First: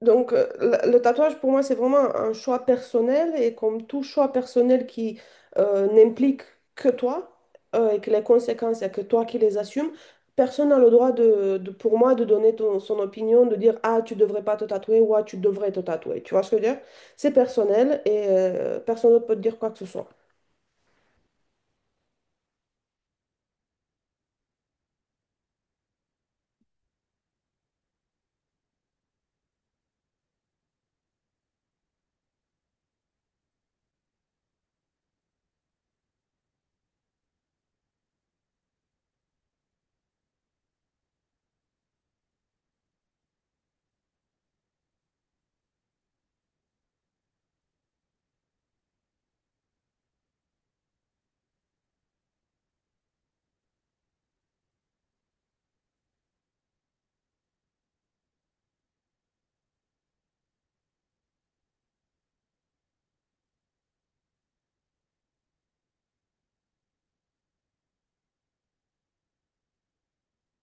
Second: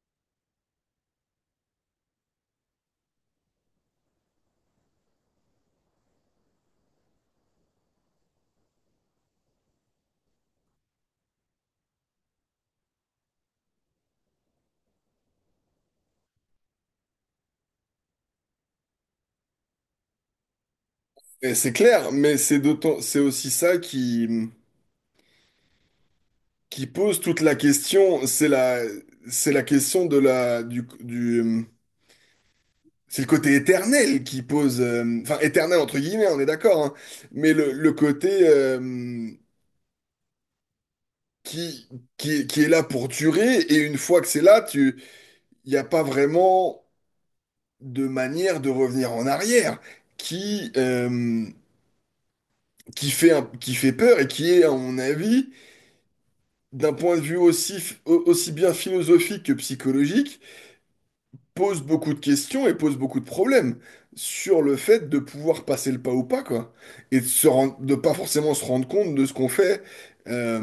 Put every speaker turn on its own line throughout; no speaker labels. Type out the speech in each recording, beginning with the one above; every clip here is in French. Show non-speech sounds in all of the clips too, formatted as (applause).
Donc, le tatouage, pour moi, c'est vraiment un choix personnel et comme tout choix personnel qui n'implique que toi et que les conséquences, c'est que toi qui les assumes, personne n'a le droit de, pour moi, de donner son opinion, de dire, ah, tu devrais pas te tatouer ou ah, tu devrais te tatouer. Tu vois ce que je veux dire? C'est personnel et personne d'autre peut te dire quoi que ce soit.
Et c'est clair, mais c'est d'autant, c'est aussi ça qui pose toute la question. C'est la question de la, du, c'est le côté éternel qui pose, enfin éternel entre guillemets, on est d'accord, hein, mais le côté qui, qui est là pour durer. Et une fois que c'est là, il n'y a pas vraiment de manière de revenir en arrière qui, euh, qui fait peur et qui est, à mon avis, d'un point de vue aussi bien philosophique que psychologique, pose beaucoup de questions et pose beaucoup de problèmes sur le fait de pouvoir passer le pas ou pas, quoi. Et de pas forcément se rendre compte de ce qu'on fait euh,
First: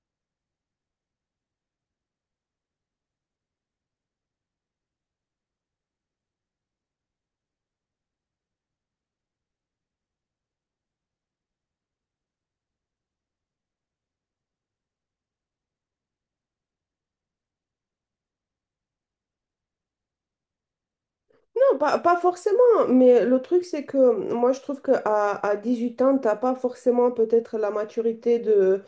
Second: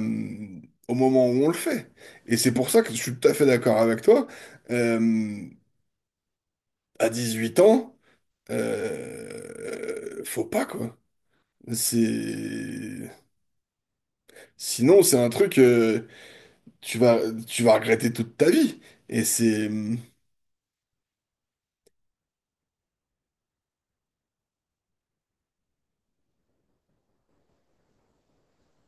au moment où on le fait. Et c'est pour ça que je suis tout à fait d'accord avec toi. Euh, à 8 ans, faut pas, quoi. C'est... Sinon, c'est un truc, tu vas, tu vas regretter toute ta vie. Et c'est...
Non, pas, pas forcément, mais le truc, c'est que moi, je trouve qu'à à 18 ans, t'as pas forcément peut-être la maturité de.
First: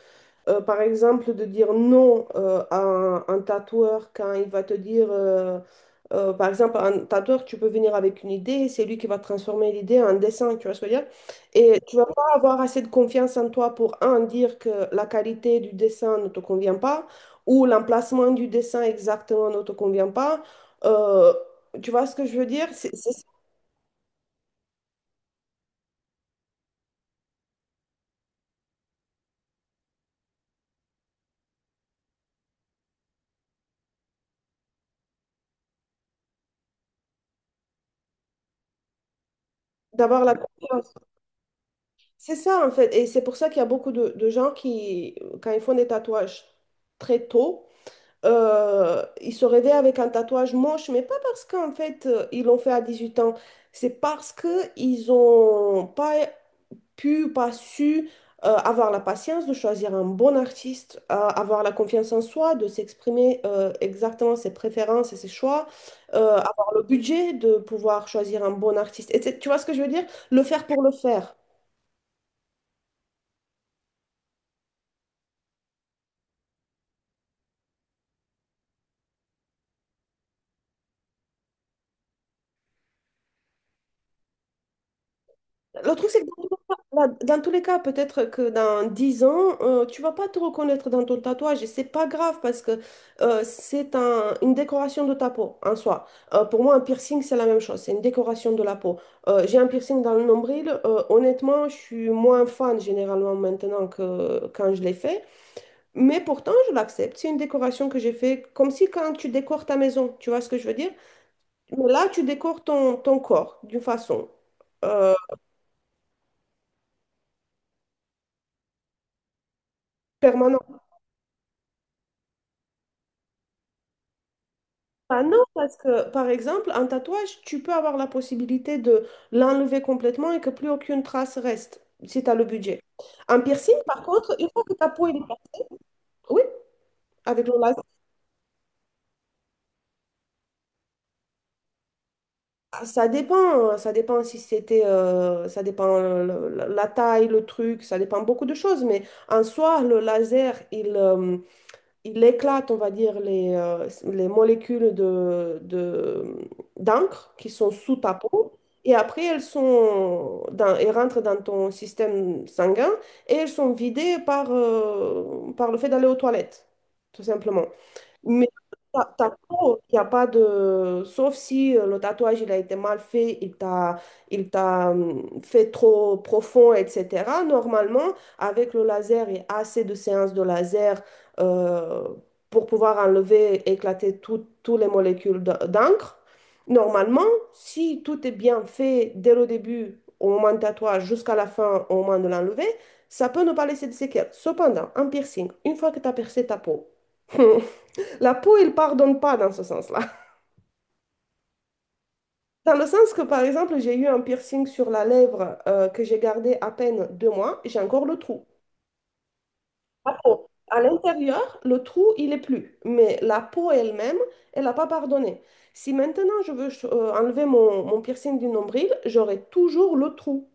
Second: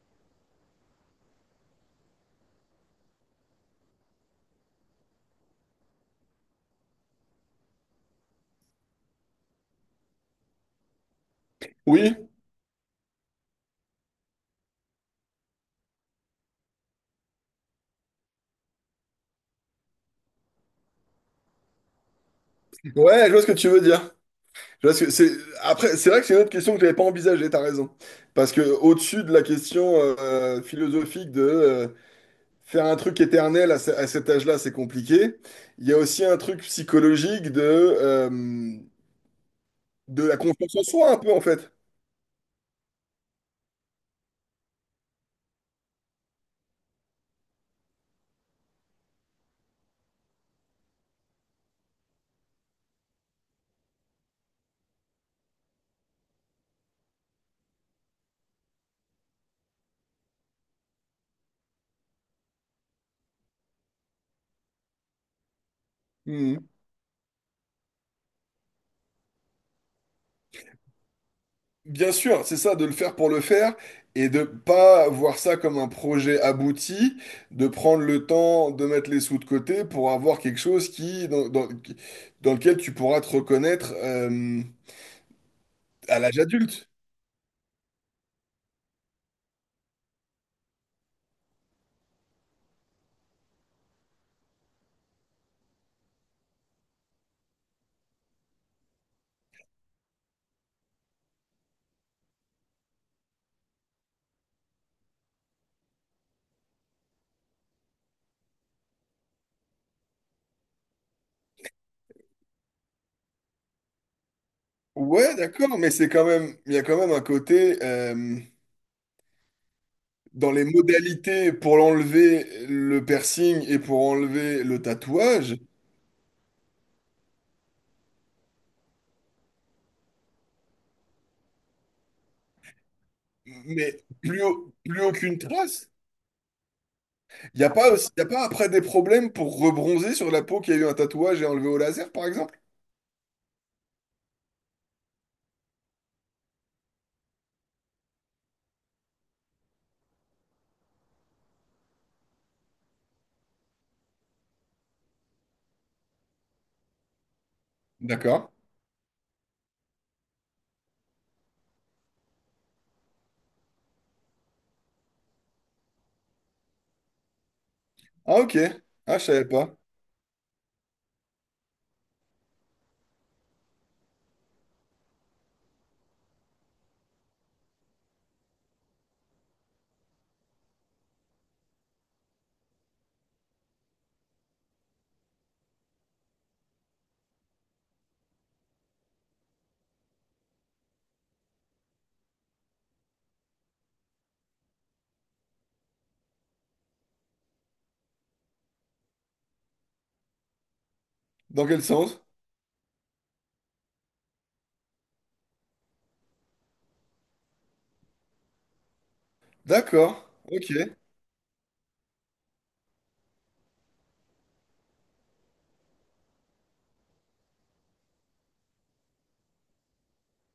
Par exemple, de dire non à un, tatoueur quand il va te dire, par exemple, un tatoueur, tu peux venir avec une idée, c'est lui qui va transformer l'idée en dessin, tu vois ce que je veux dire? Et tu vas
Oui,
pas avoir assez de confiance en toi pour, un, dire que la qualité du dessin ne te convient pas, ou l'emplacement du dessin exactement ne te convient pas. Euh, Tu vois ce que je veux dire? C'est ça.
ouais, je vois ce que tu veux dire. Je vois ce que c'est. Après, c'est vrai que c'est une autre question que j'avais pas envisagée, t'as raison. Parce que au-dessus de la question philosophique de faire un truc éternel à cet âge-là, c'est compliqué. Il y a aussi un truc psychologique de, euh,
D'avoir
de
la
la confiance en
confiance.
soi, un peu, en fait.
C'est ça, en fait. Et c'est pour ça qu'il y a beaucoup de gens qui, quand ils font des tatouages très tôt, ils se réveillent avec un tatouage moche, mais pas parce qu'en fait, ils l'ont fait à 18 ans. C'est parce qu'ils n'ont pas pu, pas su avoir la patience de choisir un bon artiste, avoir la confiance en soi, de s'exprimer exactement ses préférences et ses choix,
Hmm.
avoir le budget de pouvoir choisir un bon artiste. Tu vois ce que je veux dire? Le faire pour le faire.
Bien sûr, c'est ça, de le faire pour le faire et de pas voir ça comme un projet abouti, de prendre le temps de mettre les sous de côté pour avoir quelque chose qui, dans, dans- qui- dans lequel tu pourras te reconnaître
Le truc,
à
c'est que
l'âge adulte.
dans tous les cas, dans tous les cas, peut-être que dans 10 ans, tu vas pas te reconnaître dans ton tatouage et c'est pas grave parce que une décoration de ta peau en soi. Pour moi, un piercing, c'est la même chose, c'est une décoration de la peau. J'ai un piercing dans le nombril, honnêtement, je suis moins fan généralement maintenant que quand je l'ai fait, mais pourtant, je l'accepte. C'est une décoration que j'ai fait comme si quand tu décores ta maison, tu vois ce que je veux dire? Mais là, tu décores ton corps d'une façon euh,
Ouais, d'accord, mais c'est quand même, il y a quand même un côté dans les
permanente.
modalités pour l'enlever le piercing et pour enlever le
Ah non,
tatouage,
parce que par exemple, un tatouage, tu peux avoir la possibilité de l'enlever complètement et que plus aucune trace reste, si tu as le budget. Un piercing, par
mais
contre,
plus,
une fois que
au-
ta
plus
peau elle est.
aucune trace.
Oui, avec le
Il n'y a
laser.
pas aussi, y a pas après des problèmes pour rebronzer sur la peau qui a eu un tatouage et enlevé au laser, par exemple?
Ah, ça dépend si c'était, ça dépend la taille, le truc, ça dépend beaucoup de choses, mais en soi, le laser, il éclate, on va dire, les molécules de, d'encre qui sont sous ta
D'accord.
peau. Et après, elles rentrent dans ton système sanguin et elles sont vidées par le fait d'aller aux toilettes, tout simplement.
Ah,
Mais
ok.
ta,
Ah, je
ta
savais pas.
peau, il n'y a pas de. Sauf si le tatouage, il a été mal fait, il t'a fait trop profond, etc. Normalement, avec le laser et assez de séances de laser euh, pour pouvoir enlever, éclater toutes les molécules d'encre, normalement, si tout est bien fait dès le début, au moment du tatouage, jusqu'à la fin, au moment de l'enlever, ça peut ne pas laisser de séquelles. Cependant, un piercing, une fois que tu as percé ta peau. (laughs) La peau, elle pardonne pas dans ce sens-là.
Dans quel sens?
Dans le sens que, par exemple, j'ai eu un piercing sur la lèvre que j'ai gardé à peine 2 mois, j'ai encore le trou. La
D'accord.
peau.
Ok.
À l'intérieur, le trou, il est plus. Mais la peau elle-même, elle n'a pas pardonné. Si maintenant je veux enlever mon piercing du nombril, j'aurai toujours le trou.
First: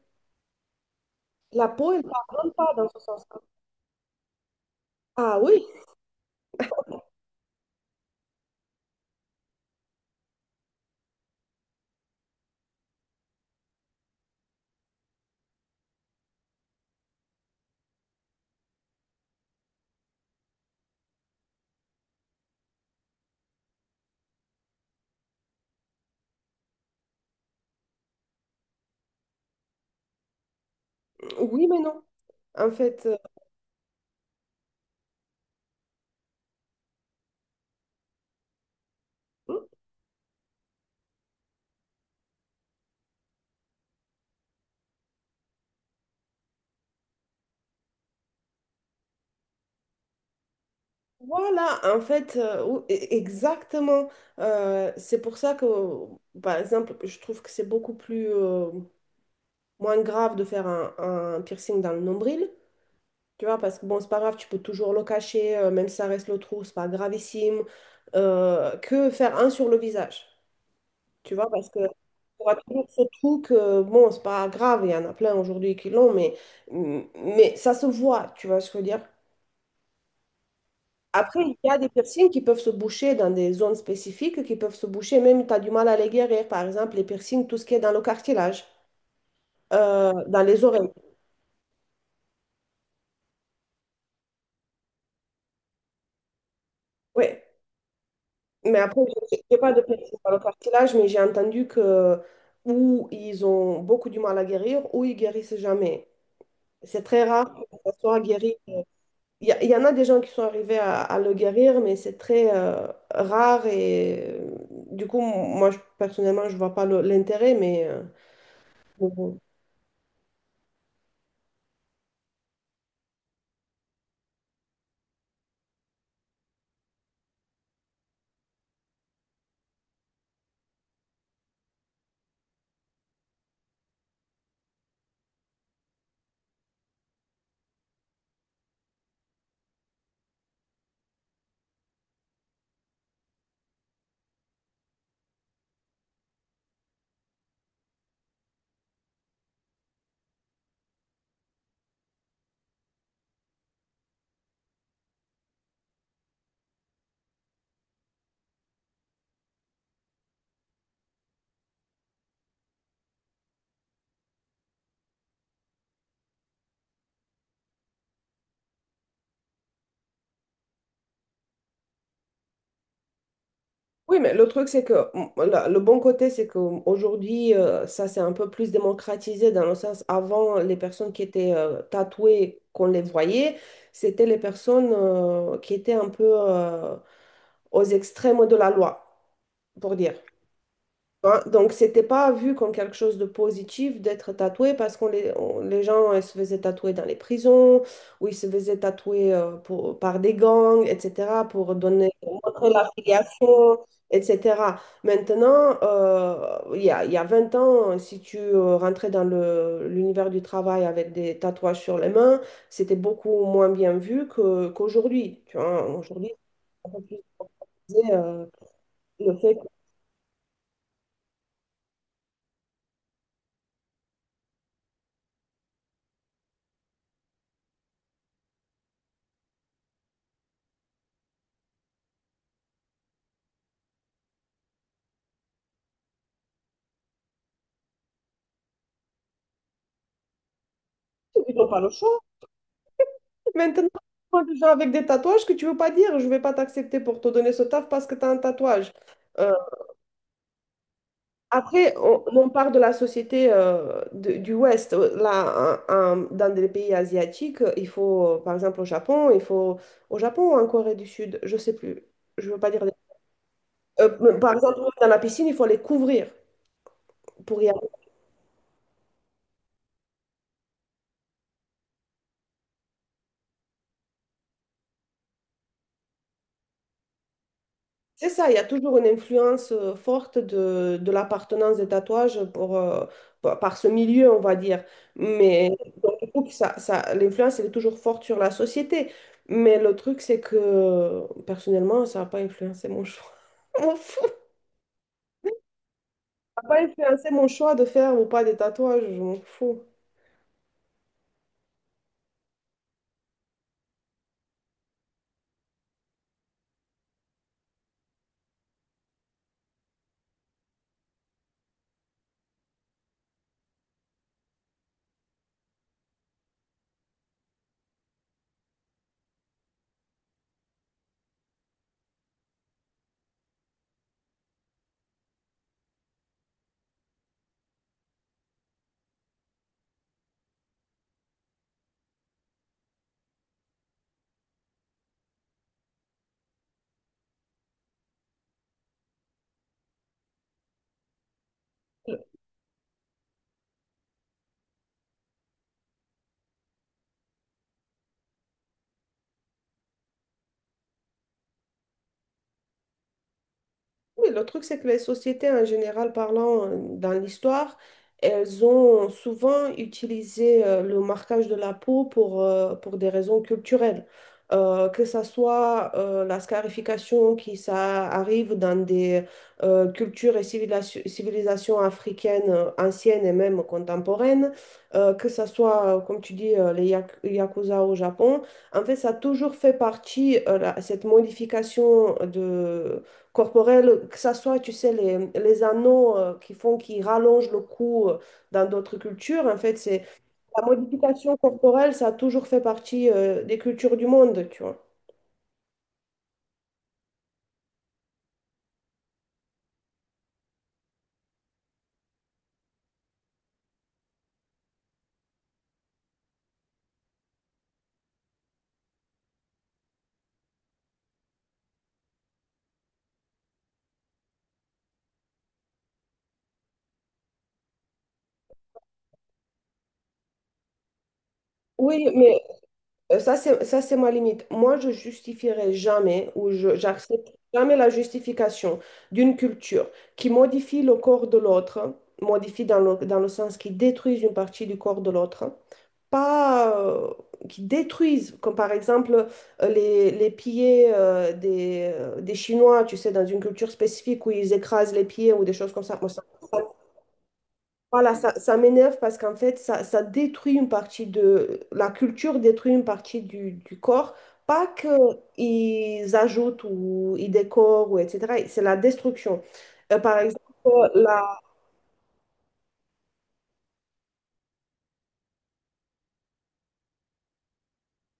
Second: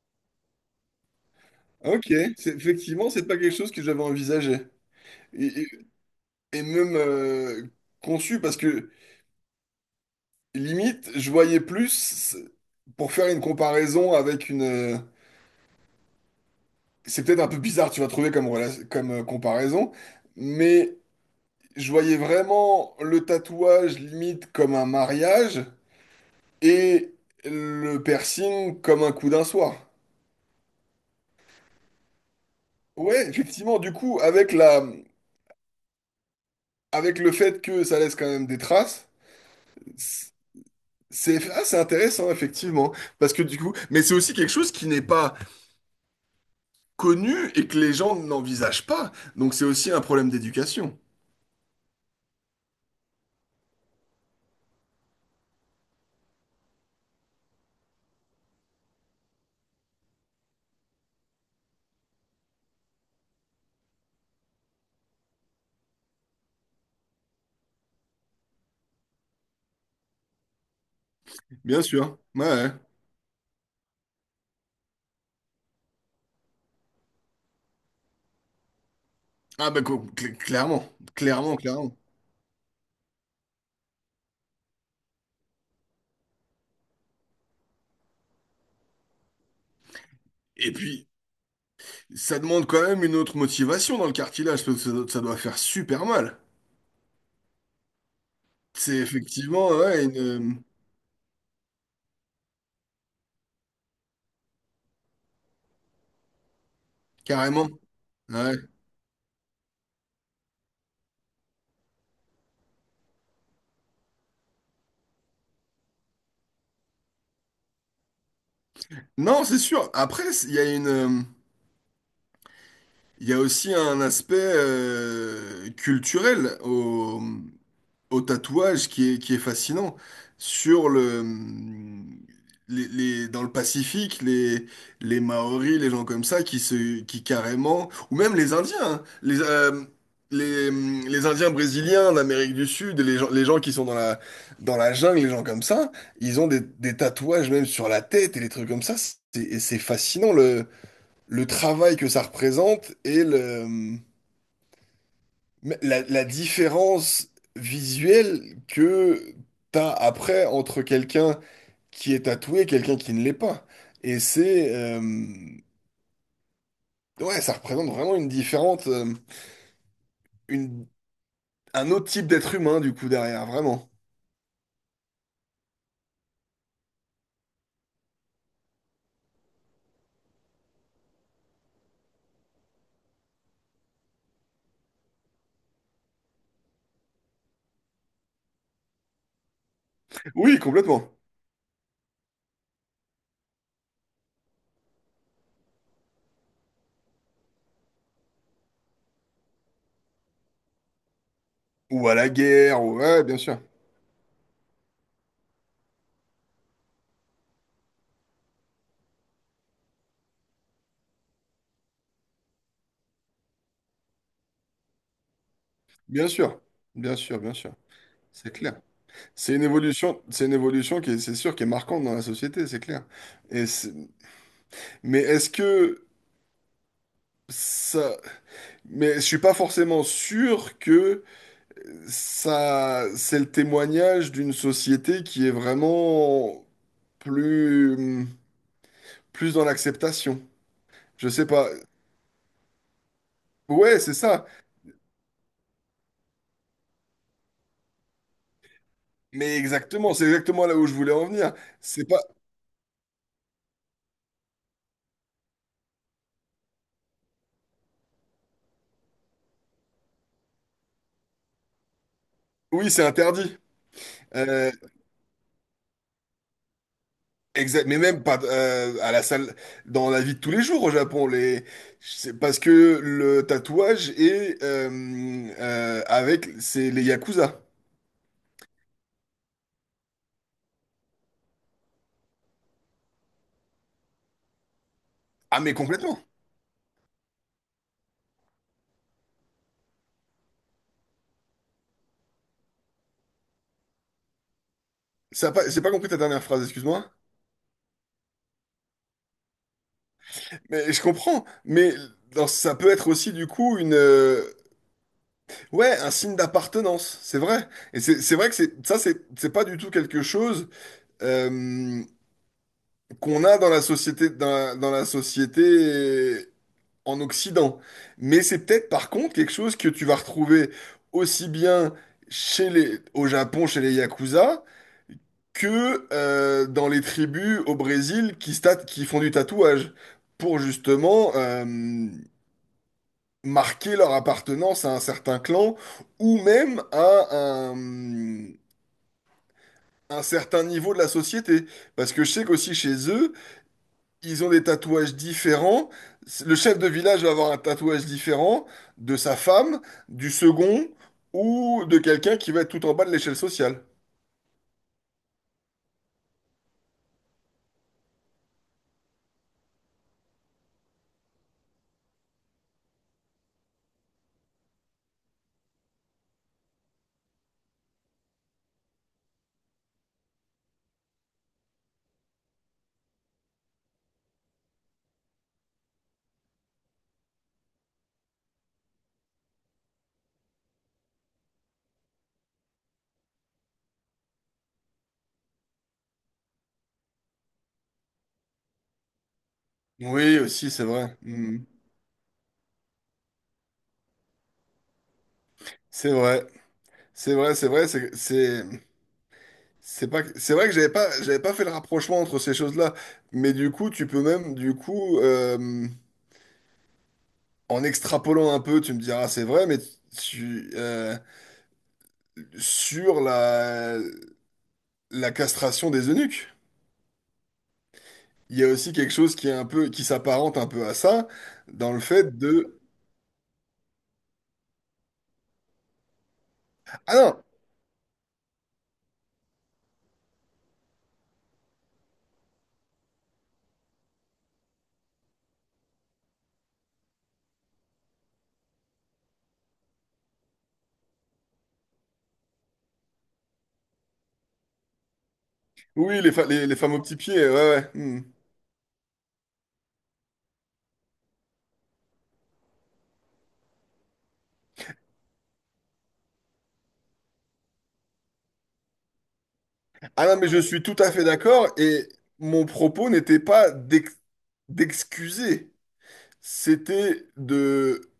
La peau, elle ne
Ok.
pardonne pas dans ce
Effectivement, c'est pas
sens-là.
quelque chose que j'avais envisagé.
Ah
Et,
oui,
et- et même conçu, parce que limite, je voyais plus, pour faire une comparaison avec une, c'est peut-être un peu bizarre, tu vas trouver comme comparaison, mais je voyais vraiment le tatouage limite comme un mariage et le piercing comme un coup d'un soir.
oui, mais non. En fait,
Ouais, effectivement, du coup, avec le fait que ça laisse quand même des traces,
hmm?
c'est intéressant, effectivement. Parce que du coup, mais c'est aussi quelque chose qui n'est pas connu et que les gens n'envisagent pas. Donc c'est aussi un problème d'éducation.
Voilà, en fait, exactement. C'est pour ça que, par exemple, je trouve que c'est beaucoup plus moins grave de faire un, piercing dans le nombril, tu vois, parce que bon, c'est pas grave, tu peux toujours le cacher, même si ça reste le trou, c'est pas gravissime, que faire un sur le visage, tu vois, parce que
Bien sûr.
on
Ouais.
a
Ouais.
toujours ce trou que, bon, c'est pas grave, il y en a plein aujourd'hui qui l'ont, mais ça se voit, tu vois ce que je veux dire.
Ah bah clairement,
Après, il
clairement,
y a des
clairement.
piercings qui peuvent se boucher dans des zones spécifiques, qui peuvent se boucher même tu as du mal à les guérir. Par exemple, les piercings, tout ce qui est dans le cartilage, dans les
Et
oreilles.
puis, ça demande quand même une autre motivation dans le cartilage, parce que ça doit faire super mal.
Oui. Mais
C'est
après, je n'ai
effectivement,
pas de
ouais,
piercing dans le cartilage, mais j'ai entendu que ou ils ont beaucoup du mal à guérir, ou ils guérissent jamais. C'est très rare que
carrément.
ça soit
Ouais.
guéri. Il y en a des gens qui sont arrivés à le guérir, mais c'est très rare. Et du coup, moi, personnellement, je vois pas l'intérêt, mais bon. Bon.
Non, c'est sûr. Après, il y a il y a aussi un aspect culturel au tatouage qui est, fascinant. Sur le, les- dans le Pacifique, les Maoris, les gens comme ça, qui carrément, ou même les Indiens, hein, les, les Indiens brésiliens d'Amérique du Sud, les gens qui sont dans la jungle, les gens comme ça, ils ont des tatouages même sur la tête et des trucs comme ça. Et c'est fascinant le travail que ça représente mais la différence visuelle que t'as après entre quelqu'un qui est tatoué et quelqu'un qui ne l'est pas. Et c'est... euh, ouais, ça représente vraiment une, un autre type d'être humain, du coup, derrière, vraiment.
Oui, mais le truc, c'est que le bon côté, c'est qu'aujourd'hui, ça c'est un peu plus démocratisé dans le sens, avant, les personnes qui étaient tatouées, qu'on les voyait, c'était les personnes qui étaient un peu aux extrêmes de la loi, pour dire.
Oui, complètement.
Hein, donc, c'était pas vu comme quelque chose de positif d'être tatoué parce que les gens ils se faisaient tatouer dans les prisons ou ils se faisaient tatouer pour, par des gangs, etc., pour
Ou
donner,
à la
pour montrer
guerre. Ouais, bien sûr.
l'affiliation, etc. Maintenant, il y a 20 ans, si tu rentrais dans l'univers du travail avec des tatouages sur les mains, c'était beaucoup moins bien vu qu'aujourd'hui. Tu vois,
Bien
aujourd'hui,
sûr.
on peut
Bien
plus
sûr, bien sûr.
dire,
C'est clair.
le
C'est
fait
une évolution qui est, c'est sûr, qui est marquante dans la société, c'est clair. Et c'est- mais est-ce que ça... Mais je suis pas forcément sûr que ça, c'est le témoignage d'une société qui est vraiment plus, plus dans l'acceptation. Je sais
que tu n'as
pas.
pas le choix. Maintenant,
Ouais, c'est
moi,
ça.
déjà avec des tatouages que tu veux pas dire, je vais pas t'accepter pour te donner ce taf parce que tu as un tatouage. Euh,
Mais exactement, c'est exactement là où je voulais en venir.
Après,
C'est pas.
on part de la société du Ouest. Là, dans des pays asiatiques, par exemple, au Japon, au Japon ou en Corée du Sud, je sais plus. Je veux pas dire.
Oui,
des-
c'est interdit.
Euh, par
Euh,
exemple, dans la piscine, il faut les couvrir pour y.
exact. Mais même pas à la salle, dans la vie de tous les jours au Japon, les. C'est parce que le tatouage est avec, c'est les yakuza.
C'est ça, il y a toujours une influence forte de l'appartenance des tatouages pour, par par ce milieu, on va dire.
Ah mais
Mais donc,
complètement.
du coup, l'influence, elle est toujours forte sur la société. Mais le truc, c'est que personnellement, ça n'a pas influencé mon choix. (laughs) Je m'en fous.
Ça a pas- j'ai pas compris ta dernière
Ça
phrase,
n'a pas
excuse-moi.
influencé mon choix de faire ou pas des tatouages, je m'en fous.
Mais je comprends, mais ça peut être aussi du coup ouais, un signe d'appartenance, c'est vrai. Et c'est vrai que c'est ça, c'est pas du tout quelque chose euh, qu'on a dans la société, dans la société en Occident. Mais c'est peut-être par contre quelque chose que tu vas retrouver aussi bien au Japon, chez les Yakuza, que dans les tribus au Brésil qui font du tatouage, pour justement marquer leur appartenance à un certain clan ou même à un certain niveau de la société. Parce que je sais qu'aussi chez eux, ils ont des tatouages différents. Le chef de village va avoir un tatouage différent de sa femme, du second ou de quelqu'un qui va être tout en bas de l'échelle sociale.
Oui, le truc, c'est que les sociétés, en général parlant, dans l'histoire, elles ont souvent utilisé le marquage de la peau pour des raisons culturelles. Que ça soit la scarification qui ça arrive dans des cultures et civilisations africaines anciennes et même contemporaines, que ça soit, comme tu dis, les yakuza au Japon. En fait, ça a toujours fait partie, cette modification corporelle, que ça soit, tu sais, les anneaux qui font, qui rallongent le cou dans d'autres cultures. En fait, c'est
Oui,
la
aussi, c'est vrai.
modification
Mm.
corporelle, ça a toujours fait partie des cultures du monde, tu vois.
C'est vrai. C'est vrai, c'est vrai. C'est pas, c'est vrai que j'avais pas fait le rapprochement entre ces choses-là. Mais du coup, tu peux même, du coup, en extrapolant un peu, tu me diras, c'est vrai, mais tu, euh, sur la castration des eunuques. Il y a aussi quelque chose qui est un peu, qui s'apparente un peu à ça, dans le
Oui,
fait
mais
de...
ça, c'est ma limite. Moi, je justifierai jamais ou
Ah
j'accepte
non!
jamais la justification d'une culture qui modifie le corps de l'autre, modifie dans dans le sens qui détruit une partie du corps de l'autre, pas, qui détruisent, comme par exemple les pieds des Chinois, tu sais, dans une culture spécifique où ils écrasent les pieds ou des choses comme ça. Moi,
Oui, les, fa-
ça-
les, les femmes aux petits pieds, ouais, ouais.
voilà,
Hmm.
ça m'énerve parce qu'en fait, ça détruit une partie de. La culture détruit une partie du corps. Pas qu'ils ajoutent ou ils décorent ou etc. C'est la destruction. Par
Ah non,
exemple,
mais je suis tout à fait d'accord, et mon propos n'était pas d'excuser, c'était de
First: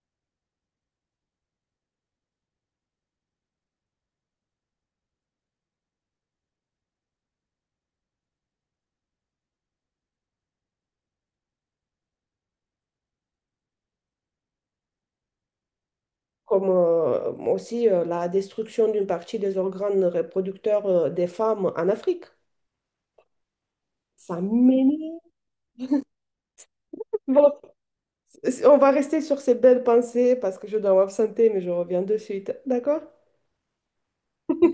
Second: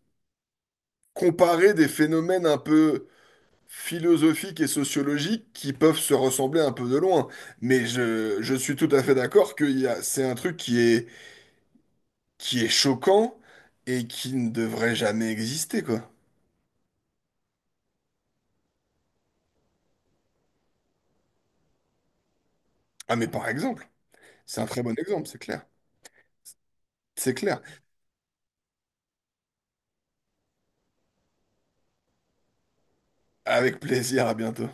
comparer des phénomènes un peu philosophiques et sociologiques qui peuvent se ressembler un peu de loin. Mais je suis tout à fait d'accord que c'est un truc qui est, choquant et qui ne devrait jamais exister, quoi.
comme aussi la destruction d'une partie des organes reproducteurs des femmes en Afrique.
Ah mais par exemple,
Ça
c'est un très bon
m'énerve.
exemple, c'est clair. C'est
Bon,
clair.
on va rester sur ces belles pensées parce que je dois m'absenter, mais je reviens de suite. D'accord?
Avec plaisir, à bientôt.